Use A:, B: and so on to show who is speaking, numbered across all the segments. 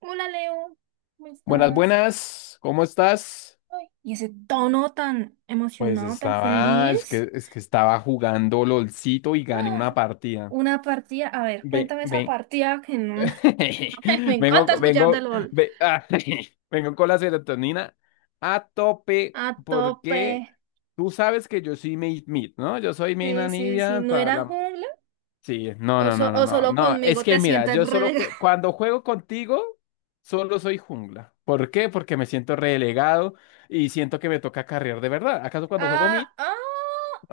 A: Hola Leo, ¿cómo
B: Buenas,
A: estás?
B: buenas, ¿cómo estás?
A: Ay, y ese tono tan
B: Pues
A: emocionado, tan
B: estaba, es
A: feliz.
B: que, es que estaba jugando LOLcito y gané una
A: Ah,
B: partida.
A: una partida, a ver,
B: Ve,
A: cuéntame esa
B: ven,
A: partida que no. Me
B: vengo,
A: encanta escuchar de
B: vengo,
A: LOL.
B: ve- ah, vengo con la serotonina a tope
A: A tope.
B: porque tú sabes que yo soy Made Mid, ¿no? Yo soy Main
A: Sí, sí, sí,
B: Anivia.
A: ¿no era jungla?
B: Sí, no,
A: ¿O,
B: no, no, no,
A: o
B: no,
A: solo
B: no, es
A: conmigo
B: que
A: te
B: mira,
A: sientes relegado?
B: cuando juego contigo, solo soy jungla. ¿Por qué? Porque me siento relegado y siento que me toca carrear de verdad. ¿Acaso cuando juego
A: Ah,
B: mid?
A: ah,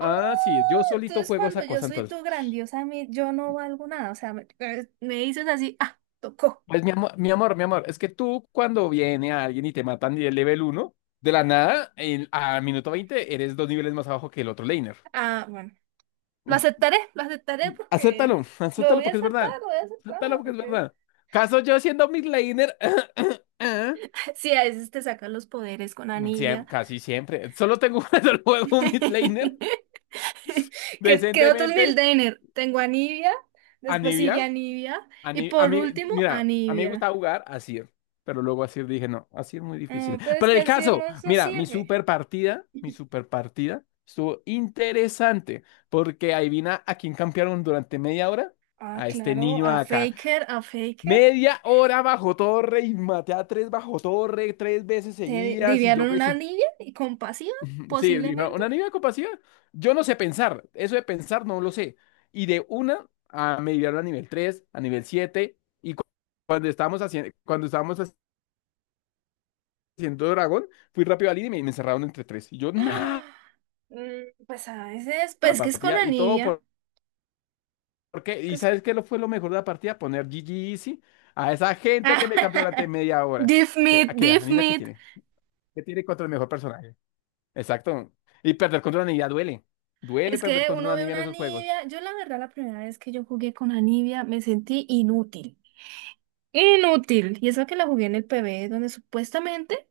A: ah.
B: sí, yo solito
A: Entonces
B: juego
A: cuando
B: esa
A: yo
B: cosa
A: soy
B: entonces.
A: tu grandiosa, yo no valgo nada. O sea, me dices así, ah, tocó.
B: Pues mi amor, mi amor, mi amor, es que tú cuando viene a alguien y te matan de level 1, de la nada, a minuto 20 eres 2 niveles más abajo que el otro laner.
A: Ah, bueno. Lo aceptaré porque
B: Acéptalo,
A: lo
B: acéptalo
A: voy a
B: porque es verdad.
A: aceptar, lo voy a aceptar,
B: Acéptalo porque es
A: porque
B: verdad. ¿Caso yo siendo mid laner?
A: sí, a veces te sacan los poderes con Anivia.
B: Casi siempre. Solo tengo un solo juego, un mid laner,
A: ¿Qué otros
B: decentemente.
A: Mildener? Tengo Anivia, después sigue
B: Anivia.
A: Anivia y
B: A
A: por
B: mí,
A: último
B: mira, a mí me
A: Anivia.
B: gusta jugar Asir, pero luego Asir dije, no, Asir muy difícil.
A: Ah, pero es
B: Pero
A: que
B: el
A: así no,
B: caso,
A: no
B: mira,
A: sirve.
B: mi super partida estuvo interesante, porque adivina a quién campearon durante media hora.
A: Ah,
B: A este
A: claro,
B: niño
A: a
B: acá.
A: Faker, a Faker.
B: Media hora bajo torre y maté a tres bajo torre tres veces
A: ¿Te
B: seguidas y yo
A: deviaron una
B: pensé,
A: Anivia y compasiva,
B: sí, dijeron,
A: posiblemente?
B: ¿una niña con capacidad? Yo no sé pensar, eso de pensar no lo sé. Y de una a me llevaron a nivel 3 a nivel 7 y cuando estábamos haciendo Dragón, fui rápido al líder y me encerraron entre tres. Y yo, nada,
A: Ah, pues a veces,
B: la
A: pues que es con
B: partida, y todo
A: Anivia.
B: ¿por qué? ¿Y
A: Pues
B: sabes qué lo fue lo mejor de la partida? Poner GG Easy a esa gente que me cambió durante media hora.
A: Diff
B: Es que, ¿a
A: Meat,
B: qué?
A: Diff
B: ¿Anime qué
A: Meat.
B: tiene? ¿Qué tiene contra el mejor personaje? Exacto. Y perder contra una niña duele. Duele
A: Es
B: perder
A: que
B: contra
A: uno
B: una
A: ve
B: niña en
A: una
B: esos juegos.
A: Nivea. Yo, la verdad, la primera vez que yo jugué con la Nivea me sentí inútil. Inútil. Y eso que la jugué en el PB, donde supuestamente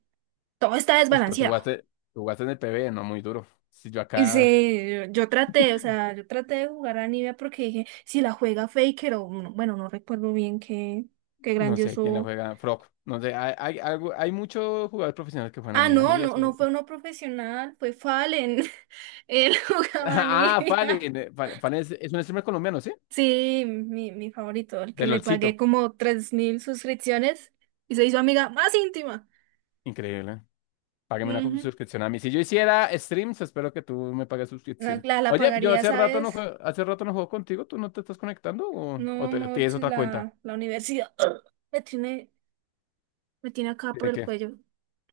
A: todo está
B: Uy, pero
A: desbalanceado.
B: tú jugaste en el PB, no muy duro. Si yo
A: Y
B: acá,
A: sí, yo traté, o sea, yo traté de jugar a Nivea porque dije, si la juega Faker o, no- bueno, no recuerdo bien qué
B: no sé quién la
A: grandioso.
B: juega, Frog. No sé, hay algo, hay muchos jugadores profesionales que juegan a
A: Ah,
B: Nibia.
A: no,
B: Nibia
A: no,
B: es
A: no fue uno profesional, fue Fallen. Él jugaba a
B: Ah,
A: Nivea.
B: Fallen. Fallen, Fallen es un streamer colombiano, ¿sí?
A: Sí, mi favorito, el que
B: De
A: le pagué
B: LOLcito.
A: como 3.000 suscripciones y se hizo amiga más íntima.
B: Increíble. ¿Eh? Págame una
A: Ujú.
B: suscripción a mí. Si yo hiciera streams, espero que tú me pagues
A: La,
B: suscripción.
A: la, la
B: Oye, yo
A: pagaría,
B: hace rato
A: ¿sabes?
B: no juego, hace rato no juego contigo. ¿Tú no te estás conectando o, o
A: No,
B: te- tienes
A: Morchis,
B: otra cuenta?
A: la universidad me tiene, me tiene acá por
B: ¿De
A: el
B: qué?
A: cuello.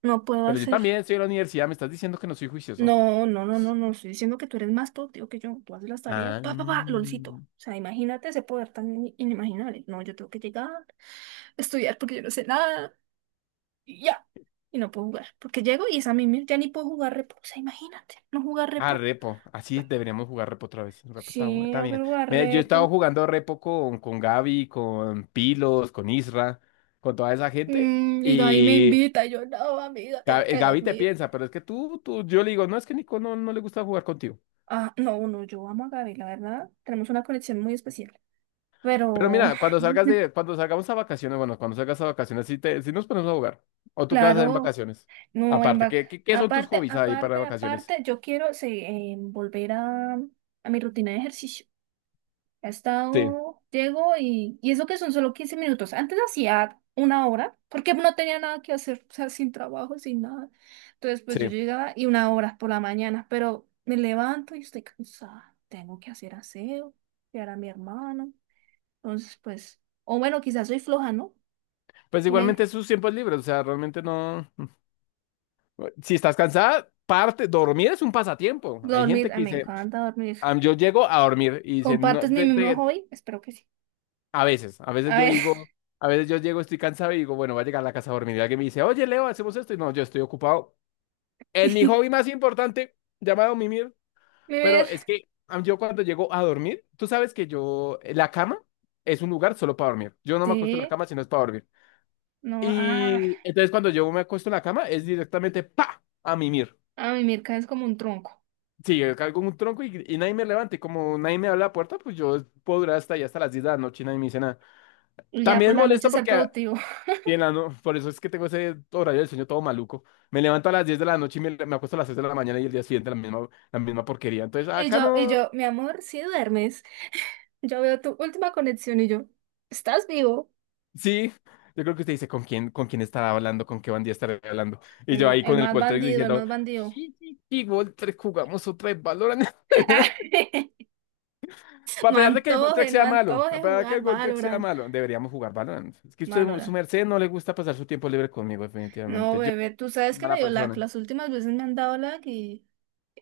A: No puedo
B: Pero yo
A: hacer.
B: también estoy en la universidad. Me estás diciendo que no soy juicioso.
A: No, no, no, no, no. Estoy diciendo que tú eres más productivo que yo. Tú haces las tareas,
B: Ah.
A: pa, pa, pa, lolcito. O sea, imagínate ese poder tan inimaginable. No, yo tengo que llegar, estudiar porque yo no sé nada. Y ya. Y no puedo jugar. Porque llego y esa misma ya ni puedo jugar repo. O sea, imagínate, no jugar
B: Ah,
A: repo.
B: repo. Así deberíamos jugar repo otra vez. Repo está,
A: Sí,
B: está
A: no
B: bien.
A: quiero jugar
B: Mira, yo he estado
A: repo.
B: jugando repo con Gaby, con Pilos, con Isra, con toda esa gente.
A: Y Gaby me
B: Y
A: invita, y yo no, amiga, tengo que
B: Gaby te
A: dormir.
B: piensa, pero es que tú, yo le digo, no, es que Nico no, no le gusta jugar contigo.
A: Ah, no, no, yo amo a Gaby, la verdad. Tenemos una conexión muy especial.
B: Pero
A: Pero,
B: mira, cuando salgamos a vacaciones, bueno, cuando salgas a vacaciones, sí, sí nos ponemos a jugar. ¿O tú qué vas a hacer en
A: claro,
B: vacaciones?
A: no, en
B: Aparte,
A: back.
B: ¿qué son tus
A: Aparte,
B: hobbies ahí para
A: aparte,
B: vacaciones?
A: aparte, yo quiero sí, volver a mi rutina de ejercicio. Ha
B: Sí,
A: estado, llego y eso que son solo 15 minutos. Antes hacía 1 hora, porque no tenía nada que hacer, o sea, sin trabajo, sin nada. Entonces, pues yo
B: sí.
A: llegaba y 1 hora por la mañana, pero me levanto y estoy cansada. Tengo que hacer aseo, cuidar a mi hermano. Entonces, pues, o bueno, quizás soy floja, ¿no?
B: Pues igualmente
A: Me,
B: es sus tiempos libres, o sea, realmente no. Si estás cansada, parte, dormir es un pasatiempo. Hay
A: Dormir,
B: gente
A: ay,
B: que
A: me
B: dice,
A: encanta dormir.
B: "Am, yo llego a dormir y dice, no,
A: ¿Compartes mi mismo hobby? Espero que sí.
B: a veces,
A: A
B: yo
A: ver,
B: digo, a veces yo llego, estoy cansado y digo, bueno, voy a llegar a la casa a dormir. Y alguien me dice, oye, Leo, hacemos esto. Y no, yo estoy ocupado en mi hobby más importante, llamado mimir. Pero
A: vivir,
B: es que yo cuando llego a dormir, tú sabes que yo, la cama es un lugar solo para dormir. Yo no me acuesto en la
A: sí,
B: cama si no es para dormir.
A: no, ah,
B: Y entonces cuando yo me acuesto en la cama es directamente, pa, a mimir.
A: a mí Mirka es como un tronco.
B: Sí, yo cargo un tronco y nadie me levante. Como nadie me abre la puerta, pues yo puedo durar hasta allá, hasta las 10 de la noche y nadie me dice nada.
A: Y ya por
B: También
A: la noche
B: molesta
A: ser
B: porque,
A: productivo.
B: bien, no, por eso es que tengo ese horario del sueño todo maluco. Me levanto a las 10 de la noche y me acuesto a las 6 de la mañana y el día siguiente la misma porquería. Entonces,
A: Y
B: acá
A: yo, y
B: no.
A: yo, mi amor, si duermes, yo veo tu última conexión y yo, ¿estás vivo?
B: Sí, yo creo que usted dice con quién estará hablando, con qué bandía estará hablando. Y yo ahí
A: El
B: con el
A: más
B: Qualtrics
A: bandido, el
B: diciendo,
A: más bandido.
B: sí, sí, sí, Walter, jugamos otra vez Valorant. Pues a
A: No
B: pesar de que el World Trek
A: antoje, no
B: sea malo, a
A: antoje
B: pesar de que
A: jugar
B: el World Trek sea
A: Valorant.
B: malo, deberíamos jugar Valorant. Es que usted, su
A: Valorant.
B: merced, no le gusta pasar su tiempo libre conmigo,
A: No,
B: definitivamente. Yo
A: bebé, tú sabes
B: soy
A: que me
B: mala
A: dio lag.
B: persona.
A: Las últimas veces me han dado lag y,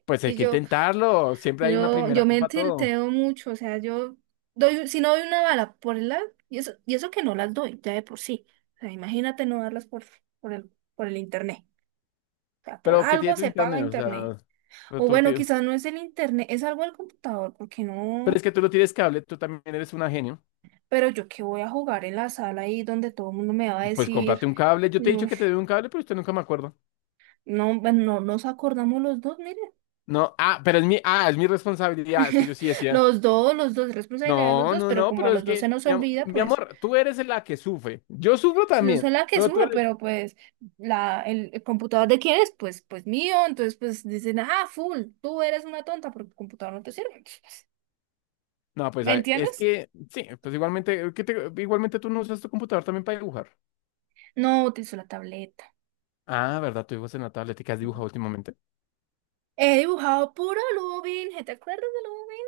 B: Pues hay
A: y
B: que
A: yo,
B: intentarlo. Siempre hay una
A: yo,
B: primera
A: yo
B: vez
A: me
B: para todo.
A: tilteo mucho. O sea, yo doy, si no doy una bala por el lag, y eso que no las doy, ya de por sí. O sea, imagínate no darlas por el, por el internet. O sea, por
B: Pero ¿qué tiene
A: algo
B: tu
A: se paga
B: internet? O
A: internet.
B: sea, pero
A: O
B: tú
A: bueno,
B: tienes-
A: quizás no es el internet, es algo del computador, porque
B: pero
A: no.
B: es que tú lo tienes cable, tú también eres una genio.
A: Pero yo qué voy a jugar en la sala ahí donde todo el mundo me va a
B: Pues cómprate
A: decir,
B: un cable. Yo te he
A: yo,
B: dicho que te doy un cable, pero usted nunca me acuerdo.
A: no, bueno, no nos acordamos los dos, miren.
B: No, pero es mi, es mi responsabilidad. Es que yo sí decía.
A: Los dos, responsabilidad de los
B: No,
A: dos,
B: no,
A: pero
B: no,
A: como a
B: pero es
A: los dos
B: que,
A: se nos olvida,
B: mi
A: pues
B: amor, tú eres la que sufre. Yo sufro
A: yo
B: también,
A: soy la que es
B: pero tú
A: uno,
B: eres.
A: pero pues el computador de quién es, pues, pues mío. Entonces, pues dicen, ah, full, tú eres una tonta porque el computador no te sirve.
B: No, pues
A: ¿Me
B: es
A: entiendes?
B: que, sí, pues igualmente, igualmente tú no usas tu computador también para dibujar.
A: No utilizo la tableta.
B: Ah, ¿verdad? Tú dibujas en la tablet. ¿Y qué has dibujado últimamente?
A: He dibujado puro Lubin. ¿Te acuerdas de Lubin?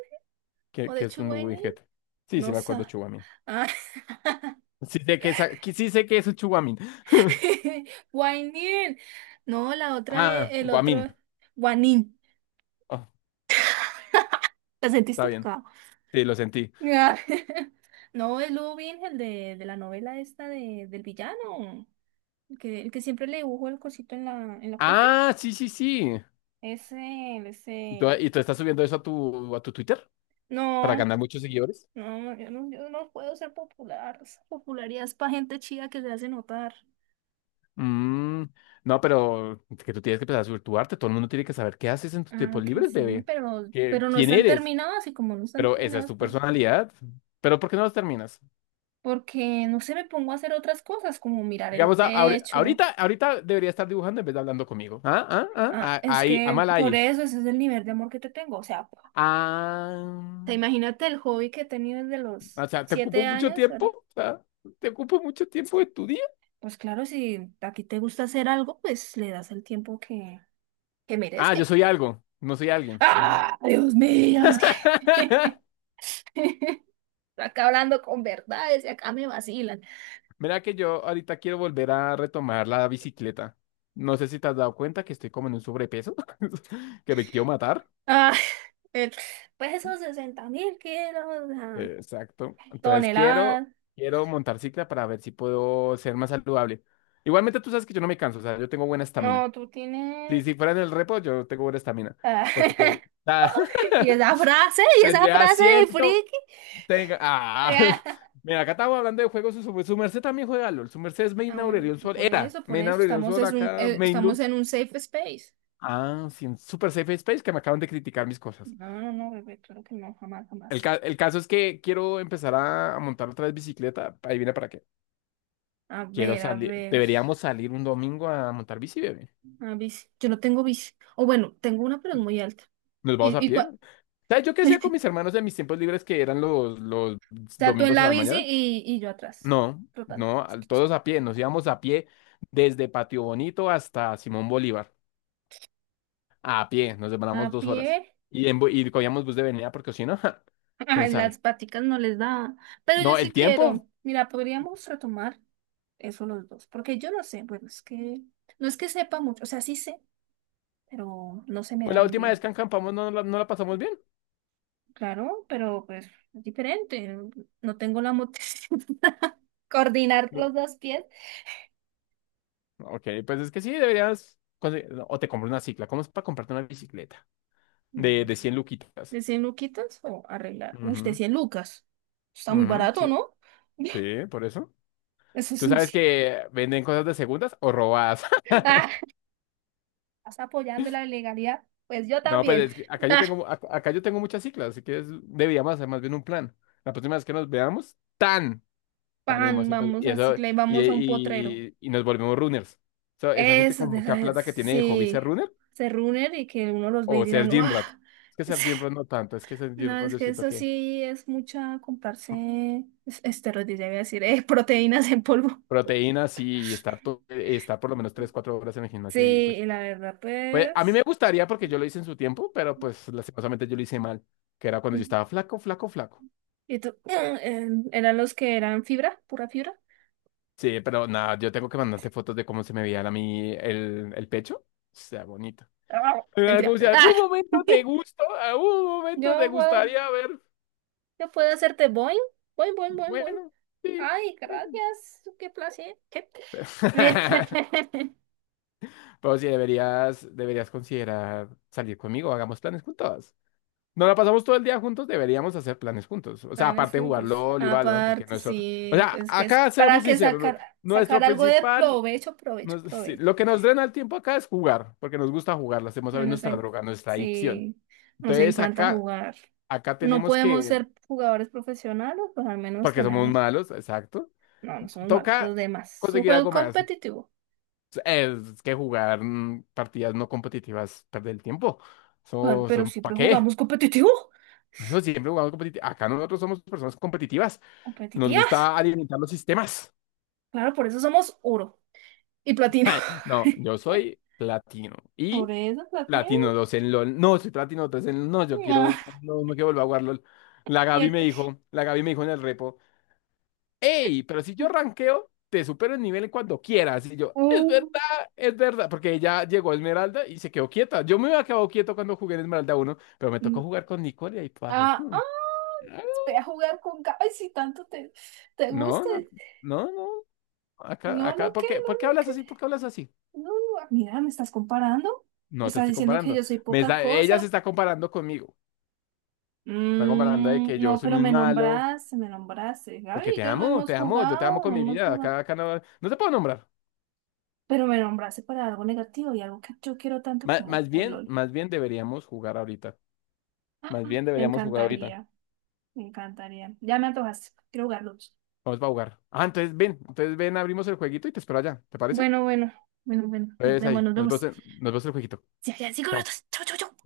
A: ¿O
B: Que
A: de
B: es un
A: Chuwainin?
B: juguete. Sí, sí,
A: No
B: me
A: sé.
B: acuerdo, Chuguamín.
A: Ah.
B: Sí sé que es, que sí sé que es un Chuguamín.
A: Wainin. No, la otra,
B: Ah,
A: el
B: Guamín.
A: otro. Wanin.
B: Oh,
A: ¿Te
B: está
A: sentiste
B: bien.
A: tocado?
B: Sí, lo sentí.
A: Ah. No, el Lubin, el de la novela esta de, del villano. El que siempre le dibujó el cosito en la frente.
B: Ah, sí, sí, sí.
A: Ese,
B: ¿Y tú,
A: ese.
B: y tú estás subiendo eso a tu Twitter para
A: No,
B: ganar muchos seguidores?
A: no, yo no, yo no puedo ser popular. Esa popularidad es para gente chida que se hace notar.
B: Mm, no, pero es que tú tienes que empezar a subir tu arte. Todo el mundo tiene que saber qué haces en tus
A: Ah,
B: tiempos
A: que
B: libres,
A: sí,
B: bebé.
A: pero, pero no
B: ¿Quién
A: están
B: eres?
A: terminados y como no están
B: Pero esa es
A: terminados,
B: tu
A: pues,
B: personalidad. Pero ¿por qué no los terminas?
A: porque no se me pongo a hacer otras cosas como mirar el
B: Digamos,
A: techo.
B: ahorita debería estar dibujando en vez de hablando conmigo.
A: Ah, es
B: Ahí, a
A: que
B: mal
A: por
B: ahí.
A: eso ese es el nivel de amor que te tengo. O sea,
B: Ah,
A: te imagínate el hobby que he tenido desde los
B: o sea, ¿te ocupo
A: siete
B: mucho
A: años,
B: tiempo?
A: ¿verdad?
B: O sea, ¿te ocupo mucho tiempo de tu día?
A: Pues claro, si a ti te gusta hacer algo, pues le das el tiempo que
B: Yo
A: merece.
B: soy algo, no soy alguien. Mm.
A: ¡Ah! Dios mío, es que estoy acá hablando con verdades y acá me vacilan.
B: Mira que yo ahorita quiero volver a retomar la bicicleta. No sé si te has dado cuenta que estoy como en un sobrepeso, que me quiero matar.
A: ah El- pues esos 60 mil kilos, ah,
B: Exacto. Entonces quiero,
A: toneladas.
B: quiero montar cicla para ver si puedo ser más saludable. Igualmente tú sabes que yo no me canso, o sea, yo tengo buena estamina.
A: No, tú
B: Si,
A: tienes.
B: si fuera en el repo, yo tengo buena estamina.
A: ah,
B: Porque pues, ta-
A: Y esa
B: tendría
A: frase de
B: asiento,
A: friki.
B: tenga.
A: Ya.
B: Mira, acá estamos hablando de juegos, su merced también juega LOL. Su merced es
A: Ah,
B: Main
A: bueno,
B: Aurelion Sol, era
A: por
B: Main
A: eso,
B: Aurelion Sol acá, Main
A: estamos
B: Lux.
A: en un safe space.
B: Ah, sí, en Super Safe Space que me acaban de criticar mis cosas.
A: No, no, no, bebé, claro que no, jamás,
B: El,
A: jamás.
B: ca- el caso es que quiero empezar a montar otra vez bicicleta, ahí viene para qué.
A: A
B: Quiero
A: ver, a
B: salir,
A: ver.
B: deberíamos salir un domingo a montar bici, bebé.
A: Ah, bici. Yo no tengo bici. O bueno, tengo una, pero es muy alta.
B: Nos vamos
A: Y,
B: a
A: y
B: pie.
A: cua-
B: ¿Sabes yo qué hacía con mis hermanos en mis tiempos libres que eran los
A: O sea, tú en
B: domingos a
A: la
B: la
A: bici
B: mañana?
A: y yo atrás,
B: No,
A: trotando.
B: no, todos a pie. Nos íbamos a pie desde Patio Bonito hasta Simón Bolívar. A pie, nos
A: A
B: demoramos 2 horas.
A: pie.
B: Y cogíamos bus de venida porque si no, ja, quién
A: Ay, las
B: sabe.
A: paticas no les da. Pero yo
B: No,
A: sí
B: el tiempo,
A: quiero. Mira, podríamos retomar eso los dos. Porque yo no sé, bueno, es que no es que sepa mucho. O sea, sí sé, pero no se me
B: pues
A: da
B: la
A: muy
B: última vez
A: bien.
B: que acampamos no, no la pasamos bien.
A: Claro, pero pues es diferente. No No tengo la motricidad. Coordinar
B: Bu-
A: los dos pies.
B: Ok, pues es que sí, deberías o te compras una cicla. ¿Cómo es para comprarte una bicicleta? De,
A: Mm.
B: de 100 luquitas.
A: ¿De 100 luquitas o arreglar? Uy, de
B: Ujú,
A: 100 lucas. Está muy
B: ujú,
A: barato,
B: sí,
A: ¿no?
B: sí, por eso.
A: Eso es
B: ¿Tú
A: no
B: sabes
A: sé.
B: que venden cosas de segundas o robadas?
A: Ah, estás apoyando la legalidad. Pues yo
B: No, pues
A: también.
B: es que acá yo tengo, acá yo tengo muchas ciclas, así que deberíamos hacer más bien un plan. La próxima vez que nos veamos, tan salimos
A: Pan,
B: y, pues,
A: vamos
B: y
A: a
B: eso
A: Cicla y
B: y,
A: vamos a un potrero.
B: y- y nos volvemos runners. So, esa gente
A: Eso,
B: con
A: de
B: mucha
A: esas,
B: plata que tiene de hobby ser
A: sí,
B: runner
A: se reúnen y que uno los ve y
B: o ser
A: dirán,
B: gym
A: ¡guau!
B: rat. Es que ser
A: Sí.
B: gym rat no tanto, es que ser gym
A: No,
B: rat
A: es
B: yo
A: que
B: siento
A: eso
B: que
A: sí es mucha comprarse esteroides, ya iba a decir, proteínas en polvo.
B: proteínas y estar, estar por lo menos 3 4 horas en el
A: Sí,
B: gimnasio y pues.
A: y la verdad,
B: Pues a mí
A: pues.
B: me gustaría porque yo lo hice en su tiempo, pero pues lastimosamente yo lo hice mal, que era cuando yo
A: Sí.
B: estaba flaco, flaco, flaco.
A: ¿Y tú? ¿Eran los que eran fibra? ¿Pura fibra?
B: Sí, pero nada, yo tengo que mandarte fotos de cómo se me veía a mí el pecho. Sea bonito.
A: ¡Ah!
B: En
A: Mentira.
B: algún, si
A: ¡Ah!
B: algún momento te gustó, algún momento te
A: Yo, güey,
B: gustaría ver.
A: yo puedo hacerte boing, boing, boing, boing, boing.
B: Bueno, sí.
A: Ay, gracias, qué placer. Bien.
B: Pero sí, deberías considerar salir conmigo, hagamos planes juntos. Nos la pasamos todo el día juntos, deberíamos hacer planes juntos. O sea,
A: Planes
B: aparte de jugar
A: juntos.
B: LOL y Valorant, porque
A: Aparte,
B: nuestro. O
A: sí,
B: sea,
A: pues que eso.
B: acá
A: Para
B: seamos
A: que
B: sinceros,
A: sacar
B: nuestro
A: algo de
B: principal.
A: provecho, provecho,
B: Sí,
A: provecho.
B: lo que nos drena el tiempo acá es jugar, porque nos gusta jugar, lo hacemos a
A: No
B: ver
A: Nos
B: nuestra
A: en-
B: droga, nuestra adicción.
A: sí, nos
B: Entonces
A: encanta
B: acá,
A: jugar.
B: acá
A: No
B: tenemos
A: podemos
B: que,
A: ser jugadores profesionales, pues al menos
B: porque somos
A: tenemos.
B: malos, exacto,
A: No, no somos malos, los
B: toca
A: demás. Es un
B: conseguir
A: juego
B: algo más.
A: competitivo.
B: Es que jugar partidas no competitivas, perder el tiempo.
A: Ah,
B: Eso,
A: pero
B: ¿para
A: siempre
B: qué?
A: jugamos competitivo.
B: Por eso siempre jugamos competitivo. Acá nosotros somos personas competitivas. Nos
A: Competitivas.
B: gusta alimentar los sistemas.
A: Claro, por eso somos oro y platino.
B: Ay, no, yo soy platino.
A: Por
B: Y
A: eso platino.
B: platino 2 en LOL. No, soy platino 3 en LOL. No, yo quiero.
A: Ah,
B: No, no quiero volver a jugar LOL. La
A: y
B: Gaby me
A: este-
B: dijo, la Gaby me dijo en el repo, hey, pero si yo rankeo, te supero el nivel cuando quieras. Y yo, es verdad, es verdad. Porque ella llegó a Esmeralda y se quedó quieta. Yo me había quedado quieto cuando jugué en Esmeralda 1 pero me tocó
A: Mm.
B: jugar con Nicole y ahí paje.
A: Ah,
B: No,
A: ah, ve a jugar con Gaby si tanto te
B: no,
A: gusta.
B: no, no.
A: No, no,
B: ¿Por
A: ¿qué?
B: qué?
A: No,
B: ¿Por qué
A: no, ¿qué?
B: hablas así? ¿Por qué hablas así?
A: No, no, ah, mira, ¿me estás comparando?
B: No te
A: ¿Estás
B: estoy
A: diciendo que
B: comparando.
A: yo soy
B: Me
A: poca
B: está, ella se
A: cosa?
B: está comparando conmigo. Está comparando de que yo
A: No,
B: soy
A: pero
B: muy
A: me
B: malo,
A: nombraste, me nombraste. Gaby
B: porque
A: y yo no hemos
B: te amo, yo te amo
A: jugado,
B: con
A: no
B: mi
A: hemos
B: vida.
A: jugado.
B: Acá, no, no te puedo nombrar.
A: Pero me nombraste para algo negativo y algo que yo quiero tanto como el LOL.
B: Más bien deberíamos jugar ahorita.
A: Ah,
B: Más bien
A: me
B: deberíamos jugar ahorita.
A: encantaría, me encantaría. Ya me antojaste, quiero jugarlos.
B: Vamos a jugar. Ah, entonces ven, abrimos el jueguito y te espero allá. ¿Te parece?
A: Bueno, bueno, bueno, bueno, nos
B: Entonces
A: vemos,
B: ahí,
A: nos vemos.
B: nos vemos en el jueguito.
A: Ya, ya, cinco
B: Chao.
A: minutos. Chau, chau, chau.